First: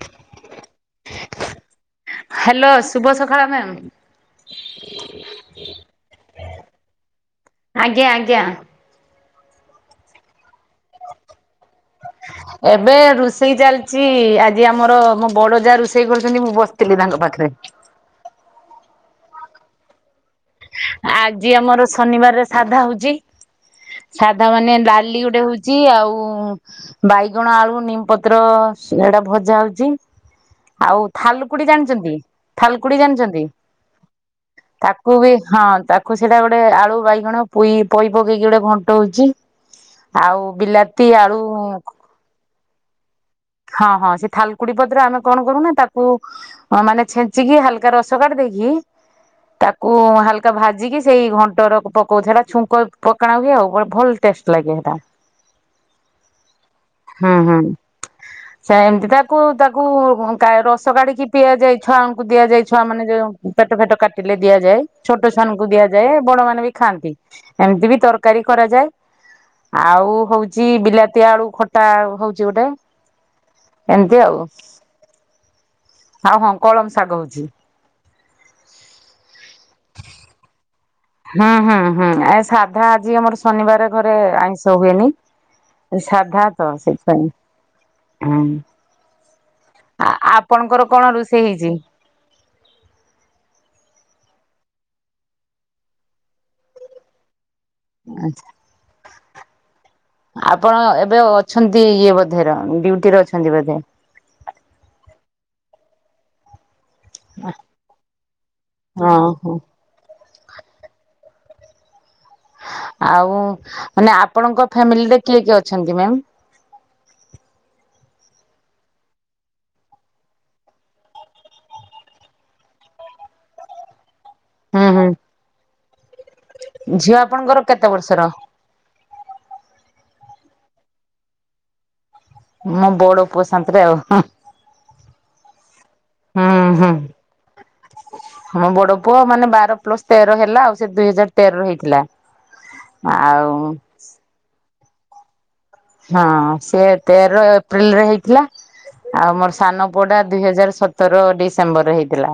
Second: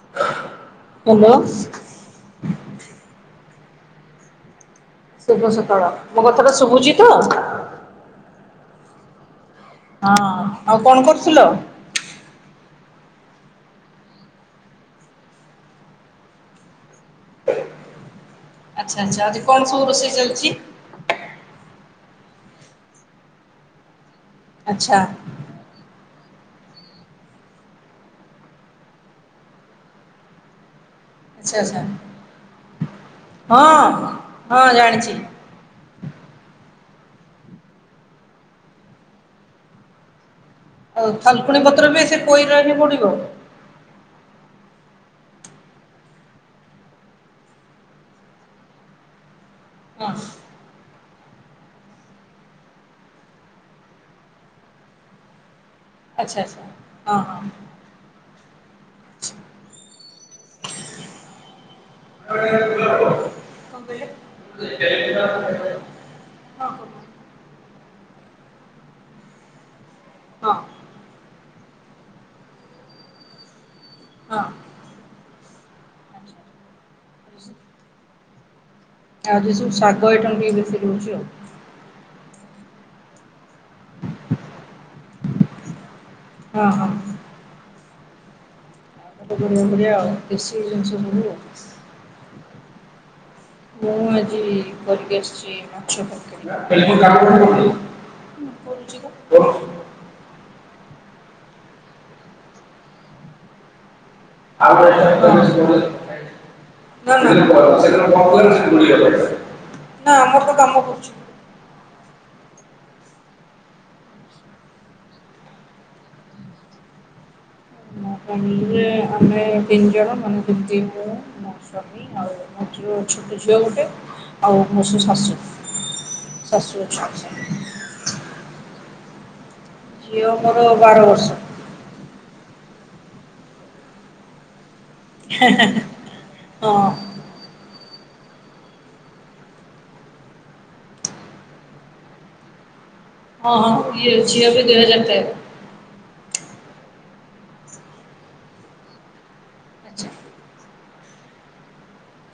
[unintelligible] Hello. Hello ଶୁଭ ସକାଳ ma'am. ଶୁଭ ସକାଳ ମୋ କଥାଟା ଶୁଭୁଛି ତ? ଆଜ୍ଞା ଆଜ୍ଞା। ହଁ ଆଉ କଣ କରୁଥିଲ? ଏବେ ରୋଷେଇ ଚାଲିଛି ଆଜି ଆମର ମୋ ବଡ ଯାଆ ରୋଷେଇ କରୁଛନ୍ତି ମୁଁ ବସିଥିଲି ତାଙ୍କ ପାଖରେ। ଆଚ୍ଛା ଆଚ୍ଛା ଆଜି କଣ ସବୁ ରୋଷେଇ ଚାଲ ଆଜି ଆମର ଶନିବାରରେ ସାଧା ହଉଛି। ସାଧା ମାନେ ଡାଲି ଗୋଟେ ହଉଛି ଆଉ ଉଁ ବାଇଗଣ, ଆଳୁ, ନିମପତ୍ର ସେଇଟା ଭଜା ହଉଛି ଆଉ ଥାଲକୁଡି ଜାଣିଛନ୍ତି ଥାଲକୁଡି ଜାଣିଛନ୍ତି ତାକୁ ବି ହଁ ତାକୁ ସେଇଟା ଗୋଟେ ଆଳୁ ବାଇଗଣ ପୋଇ ପୋଇ ପକେଇକି ଗୋଟେ ଘଣ୍ଟ ହଉଛି ଆଉ ବିଲାତି ଆଳୁ ଉଁ ଇରେ ପଡିବ। ହଁ ହଁ ସେ ଥାଲକୁଡି ପତ୍ର ଆମେ କଣ କରୁନା ତାକୁ ମାନେ ଛେଞ୍ଚିକି ହାଲକା ରସ କାଢି ଦେଇକି ତାକୁ ହାଲକା ଭାଜିକି ସେଇ ଘଣ୍ଟର ପକଉ ସେଇଟା ଛୁଙ୍କ ପକାଣା ହୁଏ ଆଉ ଗୋଟେ ଭଲ ଟେଷ୍ଟ ଲାଗେ ସେଇଟା। ଆଚ୍ଛା ଆଚ୍ଛା ହଁ ହଁ। ସେ ଏମତି ତାକୁ ତାକୁ ଉଁ କା ରସ କାଢିକି ପିଆ ଯାଇ ଛୁଆଙ୍କୁ ଦିଆଯାଏ ଛୁଆ ମାନେ ଯୋଉ ପେଟ ଫେଟ କାଟିଲେ ଦିଆଯାଏ ଛୋଟ ଛୁଆଙ୍କୁ ଦିଆଯାଏ ବଡ ମାନେ ବି ଖାଆନ୍ତି ଏମିତି ବି ତରକାରୀ କରାଯାଏ ଆଉ ହଉଛି ବିଲାତି ଆଳୁ ଖଟା ହଉଛି ଗୋଟେ। ଏମିତି ଆଉ ହଁ କଳମ ଶାଗ ହଉଛି। ଆଜି ସବୁ ଶାଗ ଆଇଟମ ଟିକେ ବେଶି ହଁ ହଁ ହଁ ଆ ସାଧା ଆଜି ଆମର ଶନିବାର ଘରେ ଆଇଁଷ ହୁଏନି। ସାଧା ତ ସେଥିପାଇଁ ହୁଁ। ଆମେ ତ ବରହମପୁରିଆ ଆଉ ଦେଶୀ ଆପଣଙ୍କର ଜିନିଷ କଣ ସବୁ ରୋଷେଇ ଆଉ। ହେଇଛି? ମୁଁ ଆଜି କରିକି ଆସିଛି ମାଛ ତରକାରୀ। ହଁ ଆଚ୍ଛା ପଢୁଛି ତ। ଆପଣ ଏବେ ଅଛନ୍ତି ଇଏ ବୋଧେ ର ଡ୍ୟୁଟିରେ ଅଛନ୍ତି ବୋଧେ। ହଁ ହଁ ନା ନା ନା ଆମର ଓହୋ ତ କାମ କରୁଛି। ଆଉ ମାନେ ଆପଣଙ୍କ ଫ୍ୟାମିଲିରେ କିଏ କିଏ ଅଛନ୍ତି ମ୍ୟାମ? ମୋ ଫ୍ୟାମିଲିରେ ଆମେ ତିନି ଜଣ ମାନେ ଯେମତି ମୁଁ ମୋ ସ୍ଵାମୀ ଆଉ ମୋ ଝୁଅ ଛୋଟ ଝିଅ ଗୋଟେ ହୁଁ ହୁଁ ଝିଅ ଆପଣଙ୍କର କେତେ ବର୍ଷର? ଝିଅ ମୋର ବାର ବର୍ଷର। ମୋ ବଡ ପୁଅ ସାଥିରେ ଆଉ। ହଁ ମମ ବଡ ପୁଅ ମାନେ ବାର ପ୍ଲସ ତେର ହେଲା ଆଉ ସେ ଦୁଇହଜାରତେରରେ ହେଇଥିଲା। ହଁ ହଁ ଆଉ ଇଏ ଝିଅ ବି ଦୁଇହଜ ହଁ ସେ ତେରଏପ୍ରିଲ ରେ ହେଇଥିଲା ଆଉ ମୋର ସାନ ପଅଡା ଦୁଇହଜାରସତର ଡିସେମ୍ବରରେ ହେଇଥିଲା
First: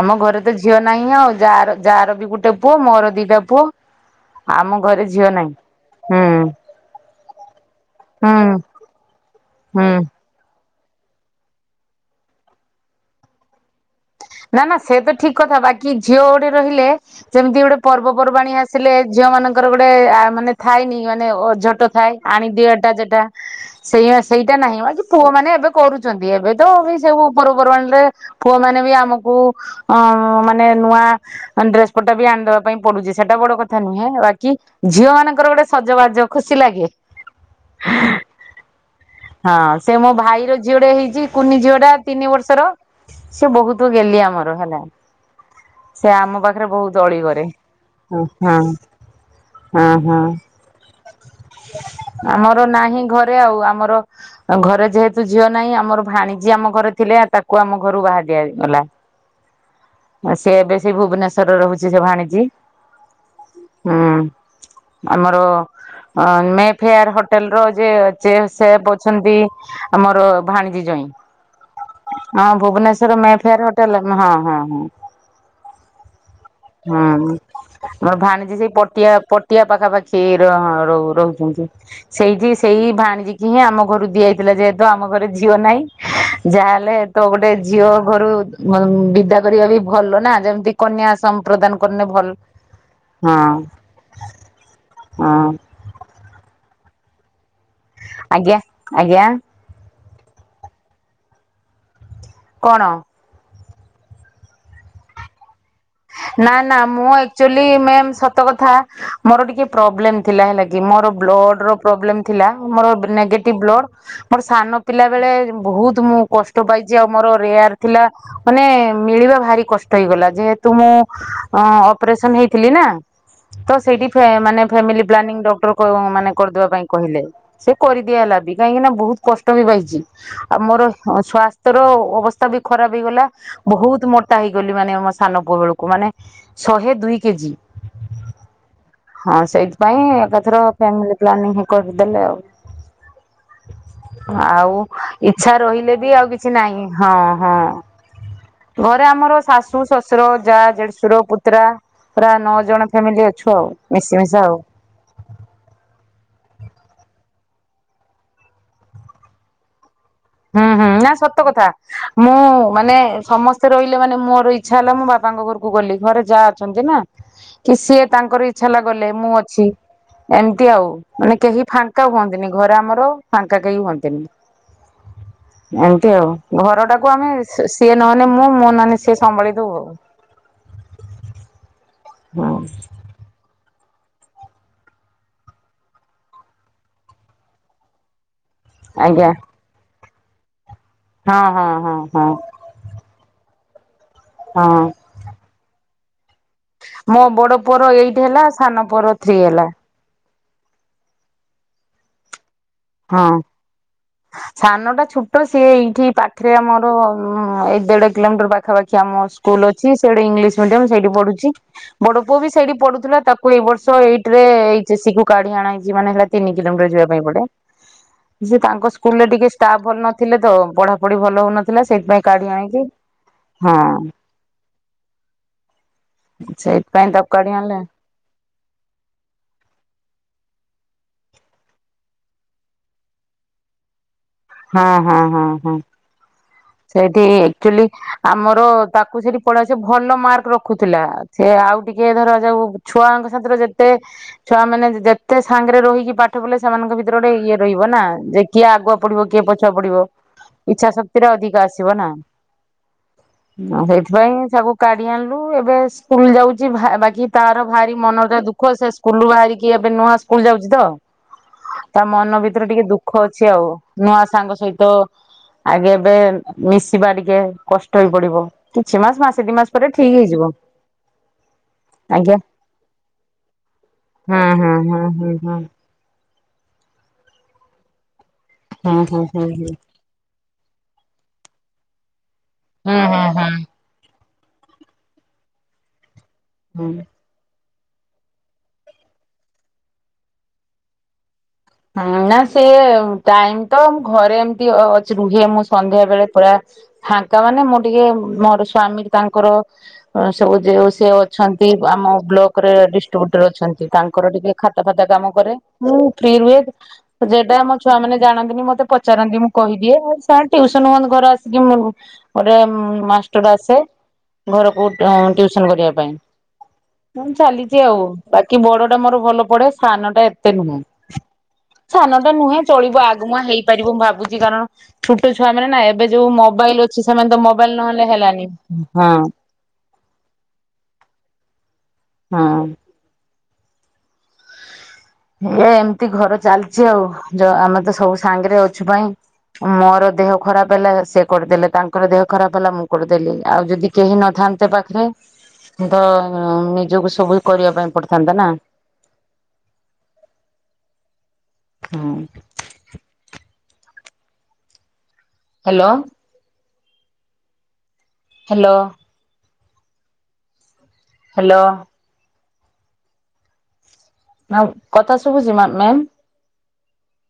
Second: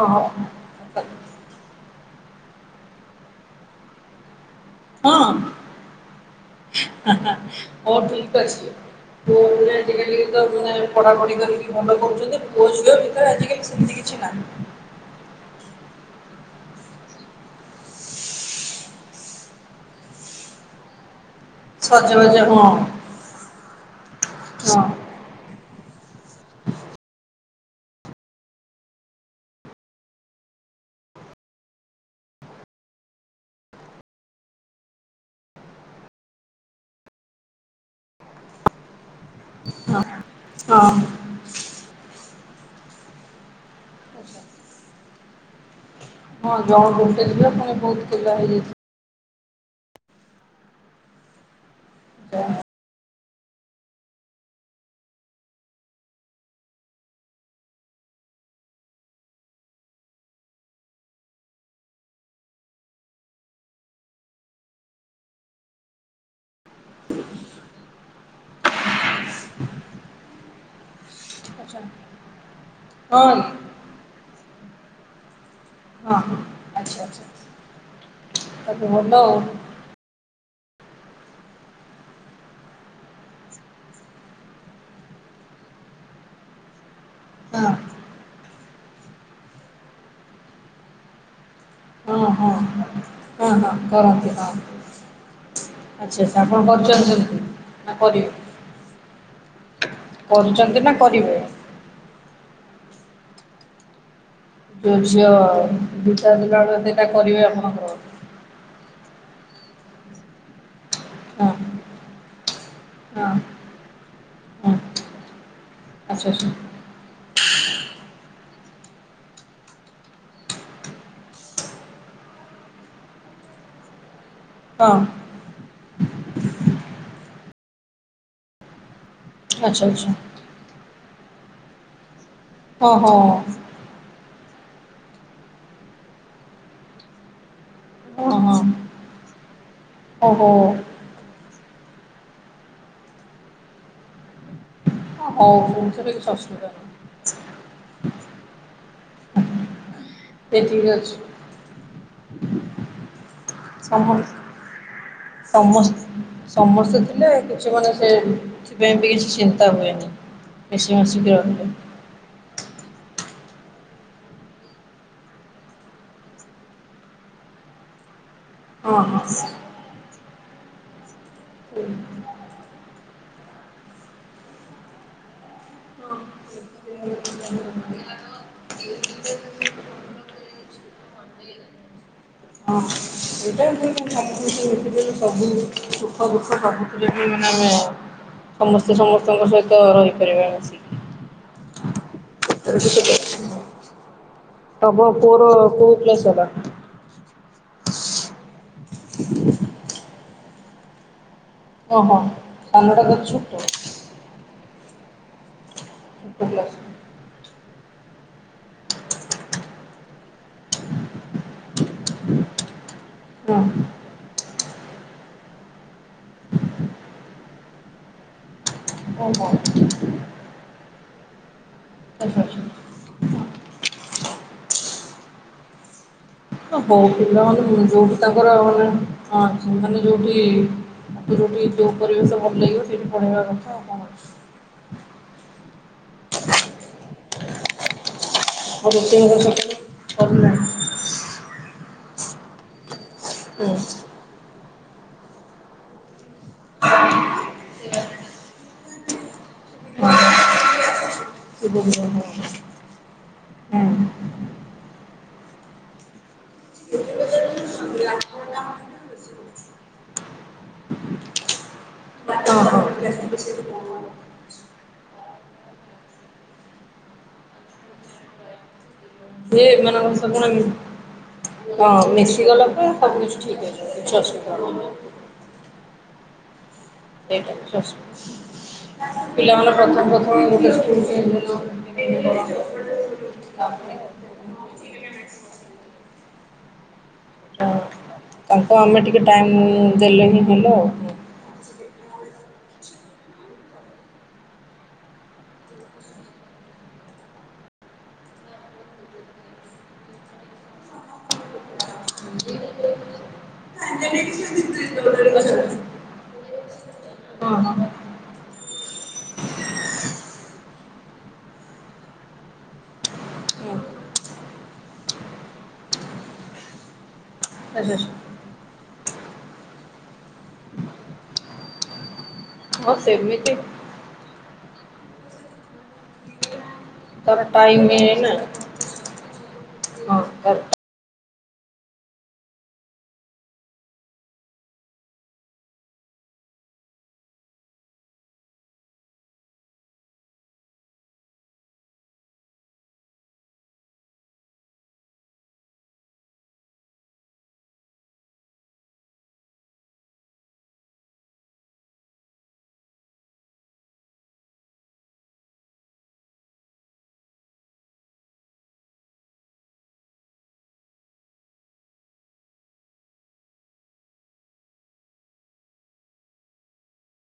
ଆମ ଘରେ ତ ଝିଅ ନାହିଁ ଆଉ ଯା ଯାହାର ବି ଗୋଟେ ପୁଅ ମୋର ଦିଟା ପୁଅ ଆମ ଘରେ ଝିଅ ନାହିଁ ହୁଁ। ହଉ ଠିକ୍ ହୁଁ ଅଛି। ହୁଁ। [inaudible] ପଢାପାଢି କରିକି ଭଣ୍ଡ କରୁଛନ୍ତି ଭୋଜ ଭିତରେ ଆଜି କାଲି ସେମିତି ନା ନା ସେ ତ ଠିକ କଥା ବାକି କି ଝିଅ ଗୋଟେ ରହିଲେ ଯେମିତି ଗୋଟେ ପର୍ବପର୍ବାଣୀ ଆସିଲେ ଝିଅ ମାନଙ୍କର ଗୋଟେ ମାନେ ଥଏନି ମାନେ ଝୋଟ ଥାଏ ଆଣିଦିଅ ଟା ଯେଟା ସେଇ ସେଇଟା ନାହିଁ ବା କି ପୁଅମାନେନେ ଏବେ କରୁଛନ୍ତି ଏବେ ତ ବି ସବୁ ଉପରପମାଣରେ ପୁଅ ମାନେ ବି ଆମକୁ ଅ ମାନେ ନୂଆ ଡ୍ରେସ ପଟା ବି ଆଣିଦବା ପାଇଁ ପଡୁଛି ସେଟା ବଡ କଥା ନୁହେଁ ବାକି ଝିଅ ମାନଙ୍କର ଗୋଟେ ସଜବାଜ ଖୁସି ଲାଗେ। ହଁ ସେ ମୋବ ଭାଇର ଝିଅଟେ ହେଇଛି କୁନିଝି ତିନି ବର୍ଷର ସେ ବହୁତ ଗେହ୍ଲି ଆମର ହେଲା। ସେ ଆମ ପାଖରେ ବହୁତ ଅଳି କରେ ହଁ। ହୁଁ ହୁଁ ଆମର ନାହିଁ ଘରେ ଆଉ ଆମର ଘରେ ଯେହେତୁ ଝିଅ ନାହିଁ ଆମର ଭାଣିଜୀ ଆମ ଘରେ ଥିଲେ ତାକୁ ଆମ ଘରୁ ବାହା ଦିଆଗଲା ସେ ଏବେ ସେ ଭୁବନେଶ୍ଵରର ରହୁଛି ସେ ଭାଣିଜୀ ହୁଁ ଆମର ମେଫେଆର ହୋଟେଲ ର ଯେ ସେ ଅଛନ୍ତି ଆମର ଭାଣିଜୀ ଜୋଇଁ। ଭୁବନେଶ୍ୱର ମେଫେୟାର ହୋଟେଲ ହଁ। ହୁଁ ହୁଁ ହୁଁ ମରସେ ଭାଣିଜି ସେଇ ପଟିଆ ପଟିଆ ପାଖାପାଖି ର ରହୁଛନ୍ତି ସେଇଠି ସେଇ ଭାଣିଜି କିି ହିଁ ଆମ ଘରୁ ଦିଆଯାଇଥିଲା ଯେହେତୁ ଆମ ଘରେ ଝିଅ ନାହିଁ ଯାହାହେଲେ ତ ଗୋଟେ ଝିଅ ଘରୁ ବିଦା କରିବା ବି ଭଲ ନା ଯେମିତି କନ୍ୟା ସମ୍ ପ୍ରଦାନ କନେ ଭଲ। ହଁ ହଁ କରନ୍ତି ହଁ ହଁ। ଆଚ୍ଛା ଆଚ୍ଛା ଆପଣ କରୁଛନ୍ତି। [inaudible] ଆଜ୍ଞା ଆଜ୍ଞା କରୁଚନ୍ତି ନାଁ କରିବେ? କଣ? ତୁ ଝିଅ ନାଁ ନାଁ ମୁଁ ଏକ୍ଚୁଲି ମେମ୍ ସତ କଥା ମୋର ଟିକେ ପ୍ରୋବ୍ଲେମ ଥିଲା ହେଲା କି ମୋର ବ୍ଲଡର ପ୍ରୋବ୍ଲେମ୍ ଥିଲା ମୋର ନେଗେଟିଭ ବ୍ଲଡ ମୋର ସାନ ପିଲା ବେଳେ ମୁଁ ବହୁତ ମୁଁ କଷ୍ଟ ପାଇଚି ଆଉ ଆମର ରେୟାର ଥିଲା ମାନେ ମିଳିବା ଭାରି କଷ୍ଟ ହେଇଗଲା ଯେହେ ତୁ ମୁଁ ଅପରେସ ହେଥିଲିନା ତ ସେଇଠି ଫ୍ୟା ମାନେ ଫ୍ୟାମିଲି ପ୍ଲାନିଂ ଡକ୍ଟର କ ମାନେ କରିଦବା ପାଇଁ କହିଲେ ସେ କରିଦିଆ ହେଲା ବି କାହିଁକି ନା ବୋ--ହୁତ କଷ୍ଟ ବି ପାଇଚି ଆଉ ମୋର ହଁ ସ୍ୱାସ୍ଥ୍ୟର ଅବସ୍ ତା ବି ଖରାପ ହେଇଗଲା ବହୁତ ମୋ ତା ହେଇଗଲି ମାନେ ମସ୍ ସାନ ପୁଅ ବେଳୁକୁ ମାନେ ଶହେ ଦୁଇ କେଜି ହଁ ସେଇ ପାଇଁ ଏକାଥର ଫ୍ୟାମିଲି ପ୍ଲାନିଂ ହେ କରିଦେଲେ ଆଉ ଆଉ ଇଚ୍ଛା ରହିଲେ ବି ଆଉ କିଛି ନାହିଁ ହଁ ହଁ। ଘରେ ଆମର ଶାଶୁ ଶ ଶୁର ଯା ଦଡଶୁର ପୁତୁରା ପୁରା ନଅ ଜଣ ଫ୍ୟାମିଲି ଅ ଛୁ ଆଉ ମିଶି ମିିଶା ଆଉ। ସମସ୍ତେ ଥିଲେ କିଛି ମାନେ ସେଥିପାଇଁ ବି କିଛି ଚିନ୍ତା ହୁଏନି। ହୁଁ ହୁଁ ନାଁ ସତ କଥା ମୁଁ ମାନେ ସମସ୍ତେ ରହିଲେ ମାନେ ମୋର ଇଚ୍ଛା ହେଲା ମୁଁ ବାପାଙ୍କ ଘରୁକୁ ଗଲି ଘରେ ଯା ଅଛନ୍ତି ନାଁ କି ସିଏ ତାଙ୍କର ଇ ଚ୍ଛା ହେଲା ଗଲେ ମୁଁ ଅଛି। ଏମତି ଆଉ ମାନେ କେହି ଫାଙ୍କା ହୁଅନ୍ତିନି ଘରେ ଆମର ଫାଙ୍କା କେହି ହୁଅନ୍ତିନି। ଏମତି ଆଉ ଘର ଟାକୁ ଆମେ ସି ସିଏ ନହେନେ ମୁଁ ମୁଁ ନହେନେ ସିଏ ସମ୍ଭାଳି ଦୋଉ ଆଉ। ହଁ। ସେମ ଥିଲେ ଭଲ ଦୁଶୁ [unintelligible] ସବୁ ସୁଖ ଦୁଃଖ ସବୁଥିରେ ବି ମାନେ ଆମେ ସମସ୍ତେ ଆଜ୍ଞା ସମସ୍ତଙ୍କ ସହିତ ରହି କରିବାର ଅଛି। ହଁ ହଁ ହଁ ହଁ। ହଁ ତମ ପୁଅର କୋଉ କିଲାସ୍ ହେଲା। ମୋ ବଡ଼ ପୁଅର ଏଇଟ୍ ହେଲା। ସାନପୁଅର ଥ୍ରୀ ହେଲା। ଓହୋ, ସନଟା ତାଠୁ ହଁ। ଛୋଟ, ସାନ ଟା ଛୋଟ ସିଏ ଏଇଠି ପାଖରେ ଆମର ଉ ଦେଢ କିଲୋମିଟର ପାଖାପାଖି ଆମ ସ୍କୁଲ ଅଛି ସେଇଠି ଇଂଲିଶ ମିଡିମ ସେଇଠି ପଢୁଛି ବଡ ପୁଅ ବି ସେଇଠି ପଢୁଥିଲା ତାକୁ ଏଇ ବର୍ଷ ଏଇଟ୍ ରେ ଏଚେ ଏସେ ସି କୁ କାଢି ଅଣାହେଇଛି ମାନେ ହେଲା ତିନି କିଲୋମିଟର ଯିବା ପାଇଁ ପଡେ। ସେ ତାଙ୍କ ସ୍କୁଲରେ ଟିକେ ଷ୍ଟାଫ ଭଲ ନଥିଲେ ତ ପଢାପଢି ଭଲ ହଉନଥିଲା ସେଇଥିପାଇଁ କାଢି ଆଣିଆଇଲି ହଁ ହଉ ସେଇଥିପାଇଁ ତାକୁ କାଢି ଆଣିଲେ ପିଲାମାନେ ଯୋଉଠି ତାଙ୍କର ମାନେ ମାନେ ଯୋଉଠି ମତେ ଯୋଉଠି ଯୋଉ ପରିବେଶ ଭଲ ଲାଗିବ ସେଠି ପଢେଇବା କଥା ଆଉ କଣ ଅଛି। ହଁ ହଁ ହଁ ହଁ। ସେଇଠି ଆକ୍ଚୁଆଲି ଆମର ତାକୁ ସେଠି ପଢା ସ ଭଲ ମାର୍କ ରଖୁଥିଲା। ସେ ଆଉ ଟିକେ ଧର ଯାଉ। ଛୁଆଙ୍କ ସାଥିରେ ଯେତେ ଛୁଆ ମାନେ ଯେତେ ସାଙ୍ଗରେ ରହିକି ପାଠ ପଢିଲେ ସେମାନଙ୍କ ଭିତରେ ଗୋଟେ ଇଏ ରହିବ ନା। ଯେ କିଏ ଆଗୁଆ ପଡିବ କିଏ ପଛୁଆ ପଡିବ। ଇଚ୍ଛା ଶକ୍ତିରେ ଅଧିକ [unintelligible] ସେଇଥିପାଇଁ ସବୁ କାଢି ଆଣିଲୁ। ଏବେ ସ୍କୁଲ୍ ଯାଉଛି ବାକି ତାର ଭାରି ମନଟା ଦୁଃଖ ସେ ସ୍କୁଲ୍ ବାହାରିକି ଏବେ ନୂଆ ସ୍କୁଲ୍ ଯାଉଛି ତ। ତା ମନ ଭିତରେ ଟିକେ ଦୁଃଖ ଅଛି ଆଉ। ନୂଆ ସାଙ୍ଗ ସହିତ ଆଗେ ଏବେ ମିଶିବା ଟିକେ କଷ୍ଟ ହେଇ ପଡିବ। କିଛି ମାସ ମାସେ ଦି ସେ ମାସ ପରେ ମାନ ଠିକ ହେଇଯିବ। କ ହଁ ଆଜ୍ଞା। ମିଶଗଲା ପରେ ସବୁ କିଛି ଠିକ୍ ହେଇ ଯିବ। କିଛି ହୁଁ ଅସୁବିଧା ହୁଁ ହବନି। ହୁଁ ହୁଁ ହୁଁ ସେଇଟା ହୁଁ ସଶ ହୁଁ ହୁଁ ହୁଁ ପିଲାମାନେ ପ୍ରଥମ ପ୍ରଥମେ [unintelligible] ହୁଁ ହୁଁ ହୁଁ। ହୁଁ। ହଁ ତାଙ୍କ ଆମେ ଟିକେ ଟାଇମ୍ ଦେଲେ ହିଁ ଭଲ ଆଉ। ହଁ ନା। ସିଏ ଟାଇମ୍ ତ ଘରେ ଏମତି ଅ ଅଛି ରୁହେ ମୁଁ ସନ୍ଧ୍ୟାବେଳେ ପୁରା ଫାଙ୍କା ମାନେ ମୁଁ ଟିକେ ମୋର ସ୍ଵାମୀ ତାଙ୍କର ସବୁ ଯ ସେ ଅଛନ୍ତି ଆମ ବ୍ଲକରେ ଡିଷ୍ଟ୍ରିବୁଟରେ ଅଛନ୍ତି। ତାଙ୍କର ଟିକେ ଖାତା ଫାତା କାମ କରେ। ଫି ରୁହେ ଯେଟା ଆମ ଛୁଆ ମାନେ ଜାଣନ୍ତିନି ମତେ ପଚାରନ୍ତି ମୁଁ କହିଦିଏ। ଆଉ ସାର୍ ଟିଉସନ ହୁଅନ୍ତି ଘରେ ଆସିକି ଗୋଟେ ମାଷ୍ଟର ଆସେ ଘରକୁ ଟିଉସନ କରିବା ପାଇଁ। ମୁଁ ଚାଲିଛି ଆଉ ବାକି ବଡ ଟା ମୋର ଭଲ ପଢେ। ସାନ ଟା ଏତେ ନୁହେଁ। ସାନଟା ନୁହେଁ। ଚଳିବ ଆଗ ମୁଆ ହେଇପାରିବ ମୁଁ ଭାବୁଛି। କାରଣ ଛୋଟ ଛୁଆ ମାନେ ନା ଏବେ ଯୋଉ ମୋବାଇଲ ଅ କି ସେମାନେ ତ ମୋବାଇଲ ନହେଲେ ହେଲାନି ହଁ। ହଁ। ଏ ଏମିତି ଘର ଚାଲିଛି ଆଉ। ଯ ଆମେ ତ ସବୁ ସାଙ୍ଗରେ ଅଛୁ ପାଇଁ ମୋର ଦେହ ଖରାପ ହେଲା ସେ କରିଦେଲେ ତାଙ୍କର ଦେହ ଖରାପ ହେଲା ମୁଁ କରିଦେଲି। ଆଉ ଯଦି କେହି ନଥାନ୍ତେ ପାଖରେ ତ ନିଜକୁ ସବୁ କରିବା ପାଇଁ ପଡିଥାନ୍ତା ନା। ହଁ। ହ୍ୟାଲୋ। ହ୍ୟାଲୋ। ହ୍ୟାଲୋ। ଆଉ କଥା ଶୁଭୁଛି ମ୍ୟାମ୍।